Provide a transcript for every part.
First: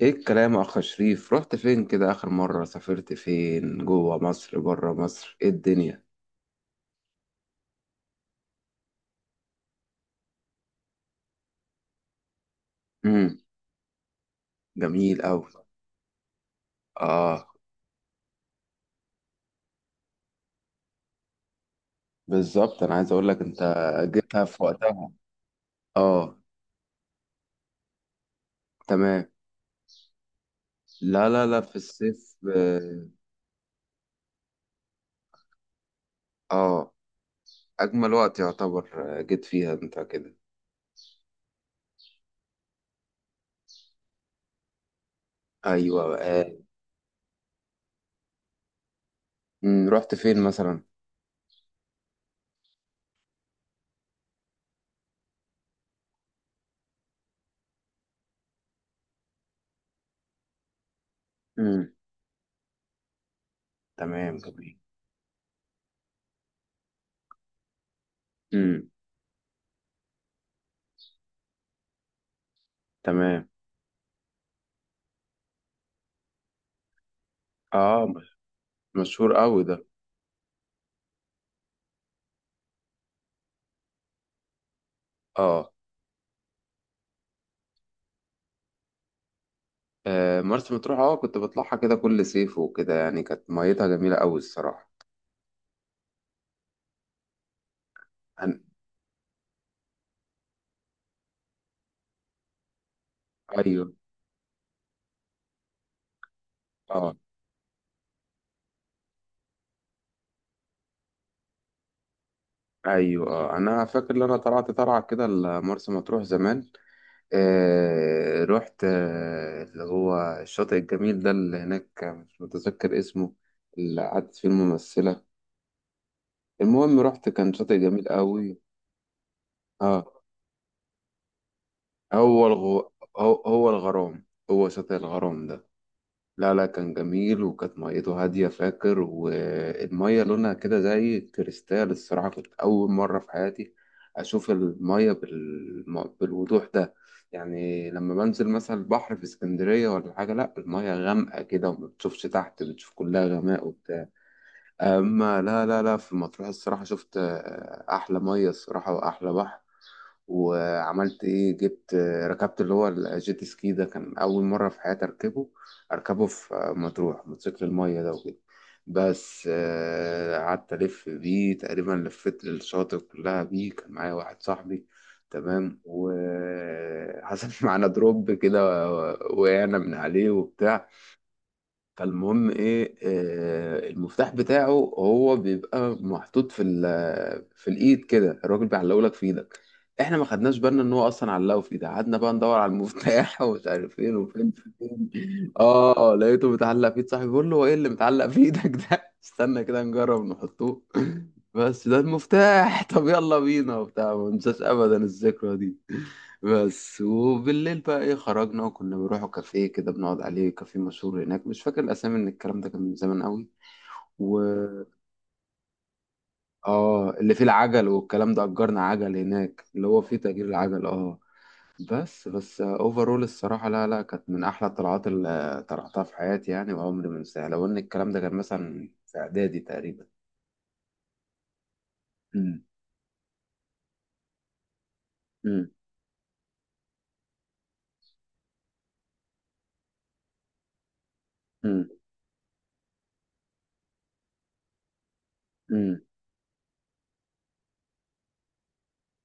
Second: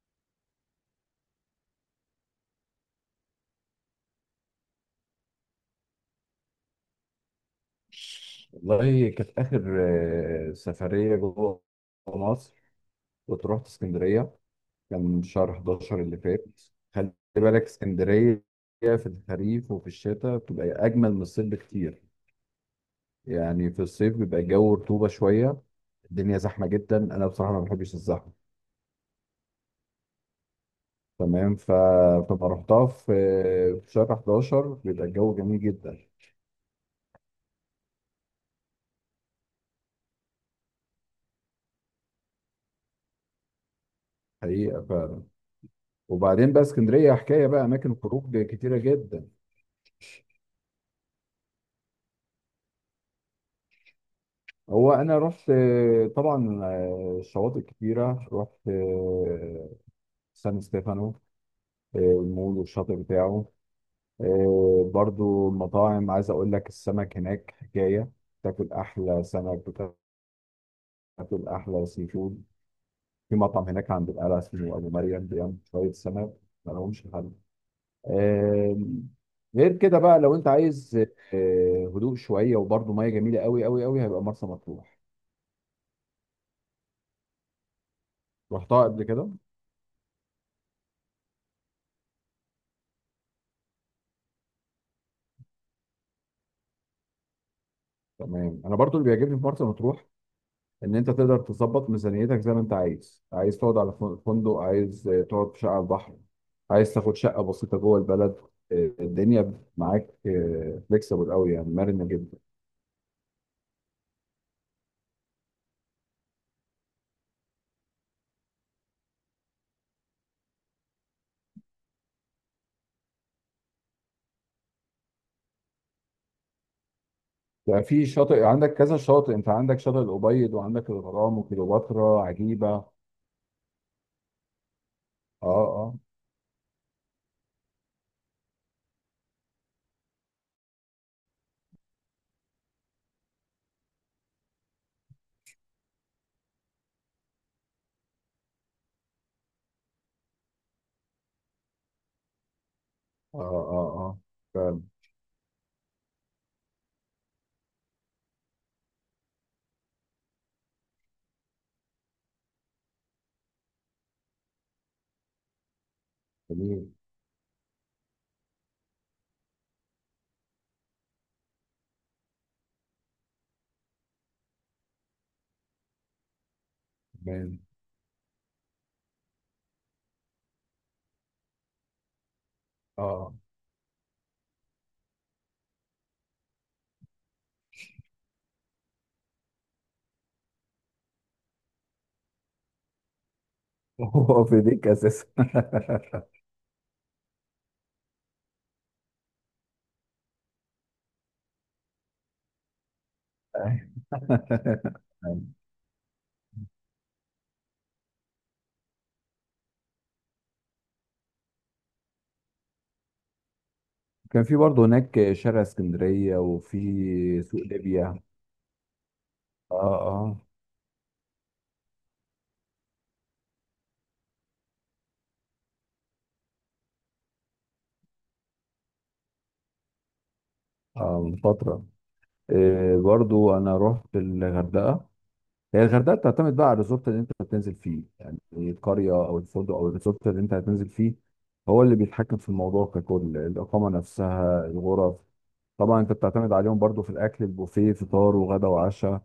ايه الكلام يا اخ شريف؟ رحت فين كده اخر مرة؟ سافرت فين، جوه مصر، بره مصر؟ ايه الدنيا؟ والله كانت آخر سفرية جوه مصر. امم. كنت رحت اسكندرية. جميل كان اوي. شهر 11 اللي فات. خلي اه. بالك اسكندرية في الخريف وفي الشتاء بتبقى أجمل من الصيف بكتير. بالظبط، انا عايز اقول لك انت يعني في الصيف بيبقى جبتها في الجو رطوبة وقتها. شوية، الدنيا اه. زحمة جدا، أنا بصراحة ما بحبش الزحمة. تمام. لا لا تمام. لا، في الصيف. فما رحتها اه في شهر 11 بيبقى الجو جميل جدا. آه، اجمل وقت يعتبر. جيت فيها انت كده. حقيقة، فعلا. ايوه. وبعدين آه. بقى اسكندرية حكاية بقى، أماكن خروج كتيرة جدا. مم. رحت فين مثلا؟ هو انا رحت، طبعا، شواطئ كتيره، رحت سان ستيفانو، امم. المول والشاطئ بتاعه. تمام، جميل. برضو المطاعم، عايز اقول لك السمك هناك حكايه، تاكل امم. احلى سمك، بتاكل احلى سي فود. في تمام. مطعم هناك عند القلعه اسمه ابو مريم، بيعمل شويه سمك ما لهمش حل. اه. آه، مشهور قوي ده. غير كده بقى، لو انت عايز هدوء شويه وبرضو ميه جميله قوي قوي قوي، هيبقى مرسى مطروح. اه. رحتها قبل كده. مرسى مطروح، كنت بطلعها كده كل صيف وكده، يعني كانت ميتها جميلة أوي الصراحة. أنا... تمام. انا برضو اللي بيعجبني في مرسى مطروح ان انت تقدر تظبط ميزانيتك زي ما انت عايز. عايز تقعد على أيوه، فندق، عايز تقعد في شقه على البحر، عايز تاخد اه. شقه بسيطه جوه البلد. الدنيا معاك، فليكسبل قوي، يعني مرنه جدا. أيوه، اه، أنا فاكر إن أنا طلعت طلعة كده لمرسى مطروح زمان. رحت اللي هو الشاطئ الجميل ده اللي هناك، مش متذكر اسمه، اللي قعدت فيه الممثلة. المهم، رحت، كان شاطئ يعني في جميل شاطئ، أوي. عندك كذا شاطئ، انت عندك شاطئ اه. الابيض وعندك الغرام وكليوباترا هو عجيبه. اه، هو الغرام، هو شاطئ الغرام ده. اه، لا لا، كان جميل وكانت ميته هادية، فاكر، والمية لونها كده زي كريستال الصراحة. كنت أول مرة في حياتي أشوف المية بالوضوح ده. يعني لما بنزل مثلا البحر في اسكندرية ولا حاجة، لا، المية غامقة كده وما بتشوفش تحت، بتشوف كلها اه، غماء اه، وبتاع. اه، فعلا. أما لا لا لا، في مطروح الصراحة شفت أحلى مية الصراحة وأحلى بحر. وعملت ايه؟ جبت، ركبت اللي هو الجيت سكي ده، كان اول مره في حياتي اركبه، اركبه في جميل. مطروح، موتوسيكل الميه ده وكده. بس قعدت الف بيه تقريبا، لفيت الشاطئ كلها بيه، كان معايا واحد صاحبي. تمام، جميل، وحصل معانا دروب كده، وقعنا من عليه وبتاع. فالمهم ايه، اه. المفتاح بتاعه هو بيبقى محطوط في في الايد كده، الراجل بيعلقه لك في ايدك. احنا ما خدناش بالنا ان هو اصلا علقه في ايدي، قعدنا بقى ندور على المفتاح ومش عارف فين هو وفين في ديك فين اساسا. اه، لقيته متعلق في ايد صاحبي. بقول له: هو ايه اللي متعلق في ايدك ده؟ استنى كده نجرب نحطوه. بس ده المفتاح. طب يلا بينا وبتاع، ما انساش ابدا الذكرى دي. بس. وبالليل بقى ايه، خرجنا وكنا بنروحوا كافيه كده، بنقعد عليه، كافيه مشهور هناك، مش فاكر الاسامي، من الكلام ده كان من زمان قوي. و كان في برضه هناك شارع اسكندرية اه، اللي وفي فيه سوق العجل ليبيا. والكلام ده، اجرنا عجل هناك، اه، اللي هو فيه اه، تأجير العجل. اه. بس اوفرول الصراحة، لا لا، كانت من احلى الطلعات اللي طلعتها في حياتي يعني، وعمري ما انساها، لو ان الكلام ده كان مثلا في اعدادي تقريبا. اه، من فترة. امم. آه، برضه أنا رحت الغردقة. امم. هي الغردقة بتعتمد بقى على الريزورت اللي أنت بتنزل فيه، يعني القرية أو الفندق أو الريزورت اللي أنت هتنزل فيه هو امم. اللي بيتحكم في الموضوع ككل، الإقامة نفسها، الغرف. امم. طبعا أنت بتعتمد عليهم برضه في الأكل، البوفيه، فطار وغدا وعشاء،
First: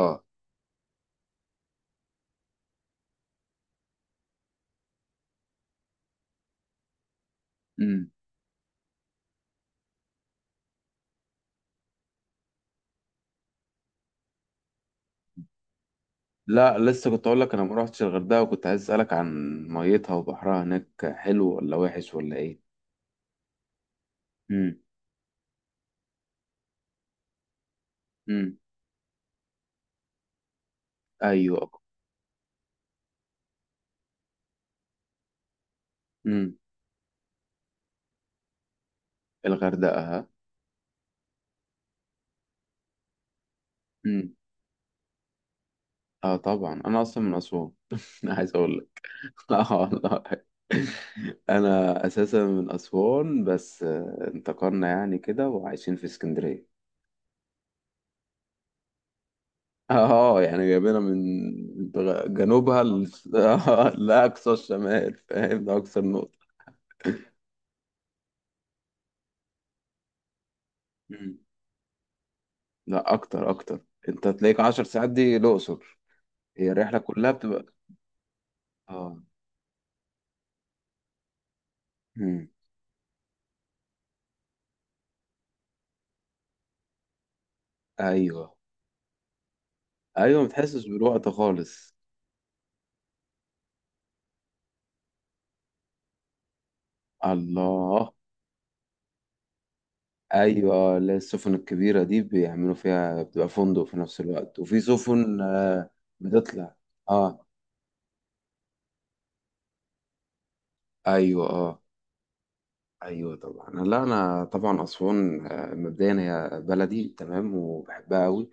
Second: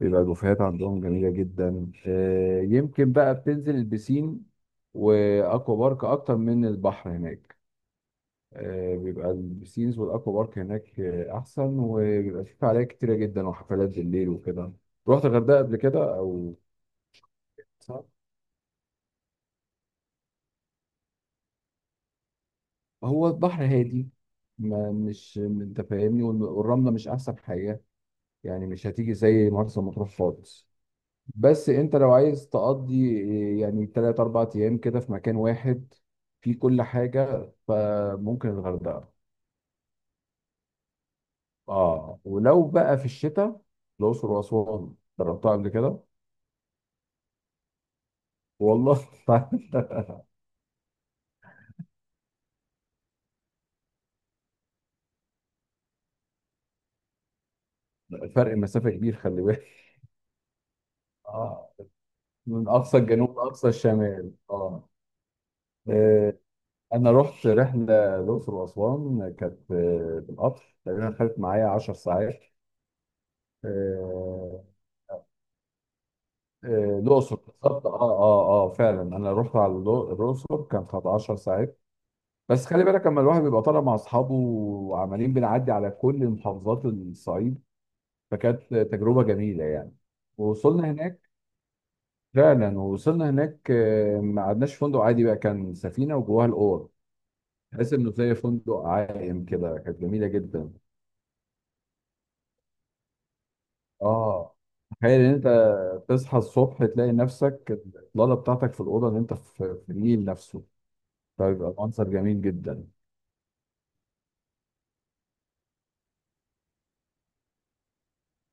بيبقى البوفيهات عندهم جميلة جدا. يمكن بقى بتنزل البسين واكوا بارك اكتر من البحر هناك. امم. بيبقى البسينز والاكوا بارك هناك احسن، وبيبقى في فعاليات كتيرة جدا وحفلات بالليل وكده. رحت الغردقة قبل كده او لا، لسه، كنت اقول لك انا ما رحتش صح؟ الغردقه، وكنت عايز اسالك عن ميتها وبحرها هناك، حلو ولا وحش ولا ايه؟ هو البحر هادي، امم. ما مش انت فاهمني، والرملة مش احسن حاجة، امم. يعني مش هتيجي زي مرسى مطروح خالص. ايوه. بس انت لو عايز تقضي يعني تلات اربع ايام كده في مكان واحد في امم. كل حاجة، فممكن الغردقة. الغردقه. اه، ولو بقى في الشتاء، الأقصر امم. وأسوان. جربتها قبل كده. اه طبعا، انا اصلا من اسوان. انا عايز اقول والله. لك. اه والله. انا اساسا من اسوان، بس انتقلنا يعني كده، وعايشين في اسكندريه. فرق مسافة كبير، خلي بالك. اه، يعني جايبينها من اه، من جنوبها أقصى الجنوب لأقصى الشمال، لاقصى اه. الشمال، فاهم؟ ده اكثر آه، نقطه. أنا رحت رحلة الأقصر وأسوان، كانت بالقطر، تقريبا خدت معايا 10 ساعات. لا، اكتر اكتر. انت تلاقيك آه، 10 ساعات دي الاقصر، هي الرحله كلها الأقصر بتبقى. بالظبط، اه، اه، اه، فعلا، اه. أنا رحت على الأقصر، كانت 10 ساعات. مم. بس خلي بالك لما الواحد بيبقى طالع مع أصحابه وعمالين بنعدي على كل محافظات الصعيد، ايوه، فكانت تجربة جميلة يعني. ايوه، ما تحسش ووصلنا هناك. بالوقت خالص. فعلا، ووصلنا هناك. ما قعدناش في فندق عادي بقى، كان سفينة وجواها الأوض، تحس إنه الله! زي فندق عائم كده، كانت جميلة جدا. ايوه، لا، السفن الكبيره دي بيعملوا فيها، بتبقى فندق في نفس اه. الوقت، وفي تخيل ان سفن انت تصحى بتطلع. الصبح تلاقي اه. نفسك الاطلاله بتاعتك في الاوضه اللي انت في النيل نفسه، ايوه، فبيبقى اه. منظر جميل جدا. ايوه طبعا، لا، انا طبعا اسوان مبدئيا هي بلدي، تمام، وبحبها قوي.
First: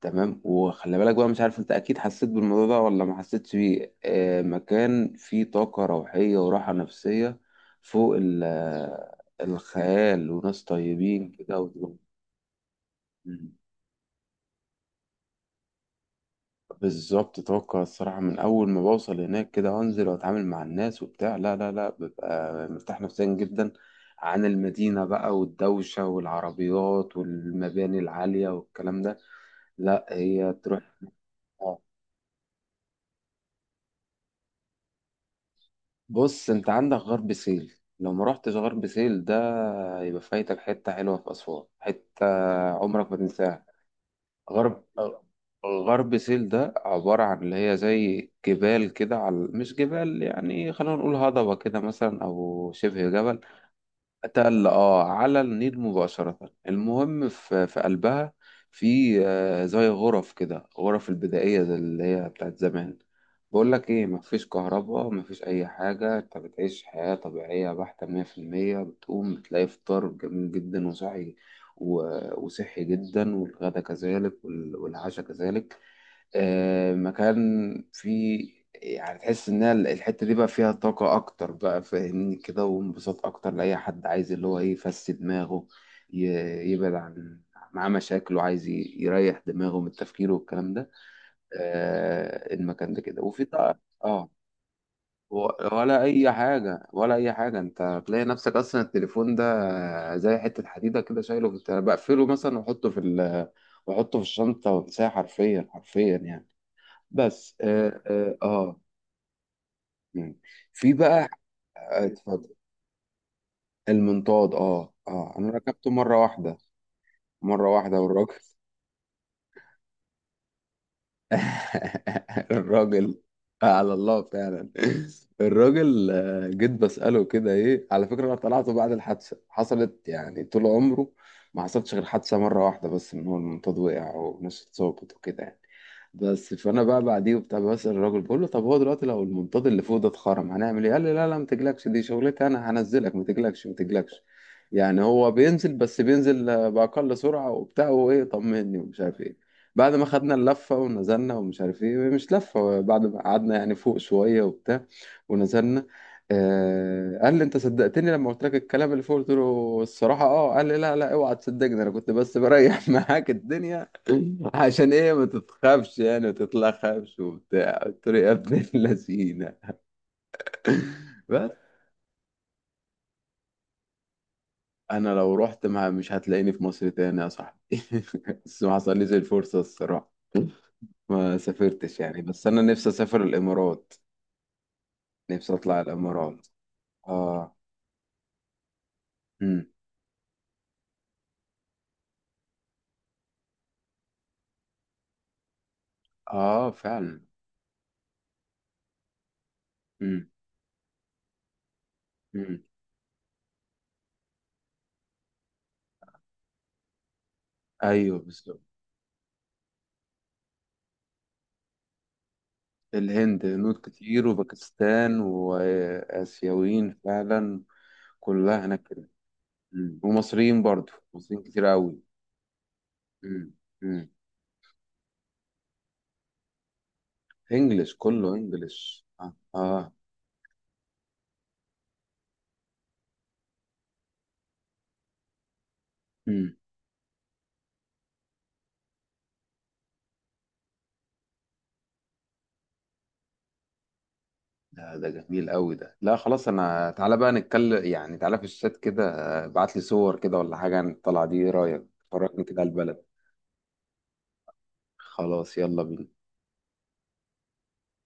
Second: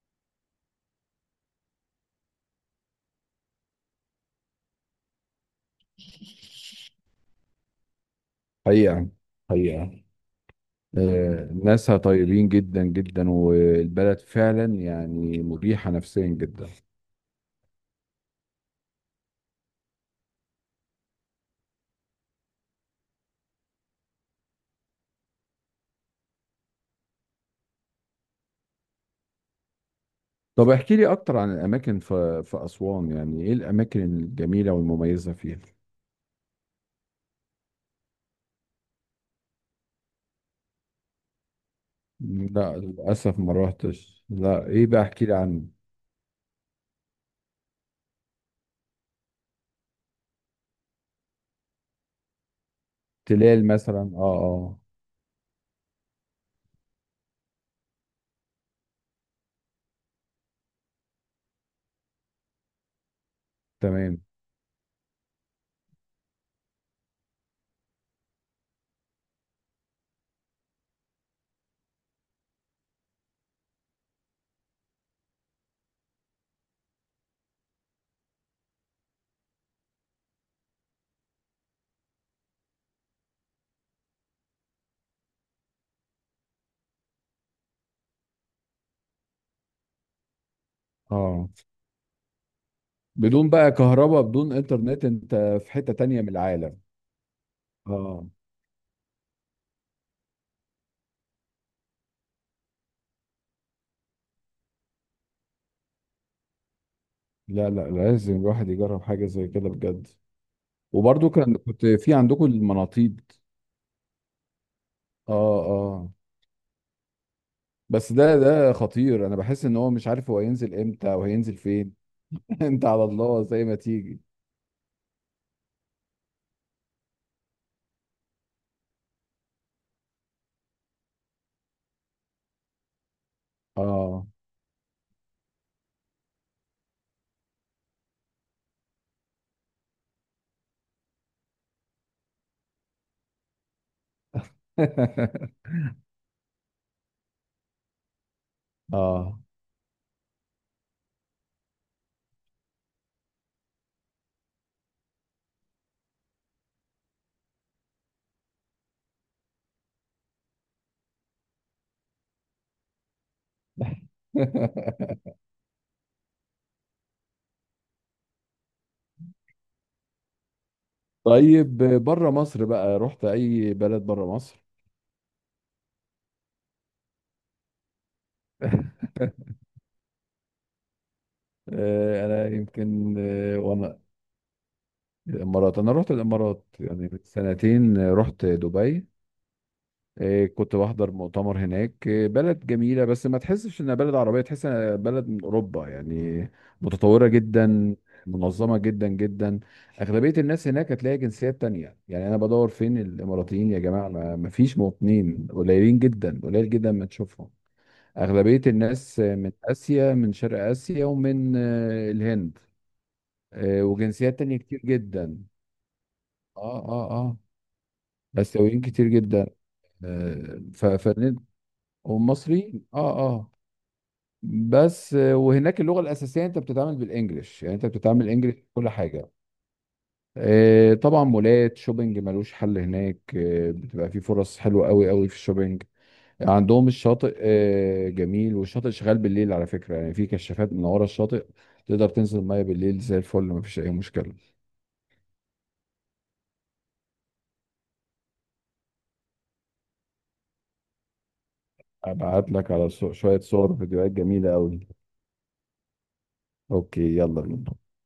تمام. وخلي بالك بقى، مش عارف انت اكيد حسيت بالموضوع ده ولا ما حسيتش بيه، مكان فيه طاقة روحية وراحة نفسية فوق حقيقة. حقيقة. الخيال، وناس طيبين كده ناسها طيبين جدا جدا، مم. والبلد فعلا يعني مريحة نفسيا جدا. بالظبط، طاقة الصراحة من أول ما بوصل هناك كده وأنزل وأتعامل مع الناس وبتاع، لا لا لا، ببقى مرتاح نفسيا جدا عن المدينة بقى والدوشة والعربيات والمباني العالية والكلام ده. لا، هي طب تروح. احكي لي اكتر عن الاماكن في اسوان، يعني ايه الاماكن الجميلة والمميزة فيها؟ بص، انت عندك غرب سهيل، لو ما رحتش غرب سهيل ده يبقى فايتك حتة حلوة في أسوان، حتة لا، عمرك ما للاسف ما تنساها. روحتش، لا، غرب ايه بقى، احكي لي عن غرب سهيل ده عبارة عن اللي هي زي جبال كده، على مش جبال يعني، خلينا نقول هضبة كده مثلا، أو شبه جبل، تلال مثلا، اه، تل، اه. على النيل مباشرة. المهم، في قلبها، في زي غرف كده، غرف البدائية زي اللي هي بتاعت زمان. بقول لك ايه، تمام، مفيش كهرباء، مفيش اي حاجة، انت بتعيش حياة طبيعية بحتة مية في المية. بتقوم بتلاقي فطار جميل جدا وصحي، وصحي جدا، والغدا كذلك، والعشاء كذلك. مكان فيه، يعني تحس ان الحته دي بقى فيها طاقه اكتر، بقى فاهمني كده، وانبساط اكتر لاي حد عايز اللي هو ايه يفسد دماغه، يبعد عن معاه مشاكل، وعايز يريح دماغه من التفكير والكلام ده. اه. آه، المكان ده كده. وفي بدون بقى بقى كهرباء، اه. بدون انترنت، انت في حتة ولا تانية من اي العالم. حاجه، ولا اي حاجه، انت هتلاقي اه. نفسك اصلا التليفون ده زي حته حديده كده، شايله انا بقفله مثلا واحطه في واحطه في الشنطه وانساه، حرفيا حرفيا يعني. بس. لا، لا، اه لازم اه. الواحد آه. يجرب حاجة زي كده بجد. مم. في بقى. وبرضو كنت في عندكم اتفضل. المناطيد. المنطاد، اه، انا ركبته اه. مره واحده، مره واحده، بس والراجل. ده خطير، انا بحس ان هو مش عارف هو هينزل امتى او هينزل فين. انت على الراجل الله زي ما على الله تيجي. فعلا. الراجل جيت بسأله كده، ايه على فكرة انا طلعته بعد الحادثة حصلت يعني، طول عمره ما حصلتش غير حادثة مرة واحدة بس، ان هو المنطاد وقع اه. وناس اتصابت وكده يعني. بس، فانا بقى بعديه وبتاع، بسأل الراجل، بقول له: طب هو دلوقتي لو المنطاد اللي فوق ده اتخرم هنعمل ايه؟ قال لي: لا لا، ما تقلقش، دي شغلتي انا، هنزلك، ما تقلقش ما تقلقش. يعني هو بينزل، بس بينزل بأقل سرعة وبتاع، وايه، طمني ومش عارف اه. ايه. بعد ما خدنا اللفة ونزلنا، ومش عارف ايه، مش لفة، بعد ما قعدنا يعني فوق شوية وبتاع ونزلنا، قال لي: انت صدقتني لما قلت لك الكلام اللي فوق؟ قلت له: الصراحة اه. قال لي: لا لا، اوعى تصدقني، انا كنت بس بريح معاك الدنيا عشان ايه ما تتخافش يعني، ما تتلخفش وبتاع. قلت له: يا ابن اللذينة! بس. طيب، بره مصر بقى رحت اي بلد بره مصر؟ انا لو رحت ما مش هتلاقيني في مصر تاني يا صاحبي. بس ما حصلليش الفرصة الصراحة، ما سافرتش يعني. بس انا انا نفسي يمكن، اسافر الامارات، وانا نفسي الامارات، اطلع انا رحت الامارات. الامارات يعني من اه. سنتين، رحت دبي. امم. إيه، كنت بحضر مؤتمر هناك، إيه، بلد جميلة، بس ما تحسش انها بلد عربية، تحس انها بلد من اوروبا يعني. اه فعلا. متطورة جدا، منظمة جدا جدا. امم. اغلبية الناس هناك هتلاقي جنسيات تانية، يعني انا امم. بدور فين الاماراتيين يا جماعة، ما فيش مواطنين، قليلين جدا، قليل جدا ما تشوفهم. ايوه بالظبط. اغلبية الناس من اسيا، من شرق اسيا ومن الهند، الهند، هنود كتير وجنسيات تانية كتير وباكستان جدا. اه، واسيويين اه، اه، فعلا. كلها آسيويين هناك كتير كده. جدا. مم. آه، ومصريين، ف- برضو فن- مصريين كتير قوي. ومصري، اه، اه. امم. امم. بس وهناك اللغه الاساسيه انت بتتعامل بالانجلش، يعني انت انجلش، بتتعامل كله انجلش في كل انجلش، حاجه. اه اه. طبعا، مولات شوبينج ملوش حل هناك، بتبقى في فرص حلوه قوي قوي في الشوبينج. امم. عندهم الشاطئ جميل، والشاطئ شغال بالليل على فكره، يعني في كشافات من ورا الشاطئ، تقدر تنزل ميه بالليل زي الفل، مفيش اي مشكله. ده جميل قوي ده. لا خلاص، انا، تعالى بقى نتكلم يعني، تعالى في الشات كده، ابعت لي صور كده ولا حاجه عن الطلعه دي، إيه رايك؟ فرجني ابعت كده على لك على البلد. شويه صور، فيديوهات جميله قوي. خلاص، يلا بينا. اوكي، يلا بينا.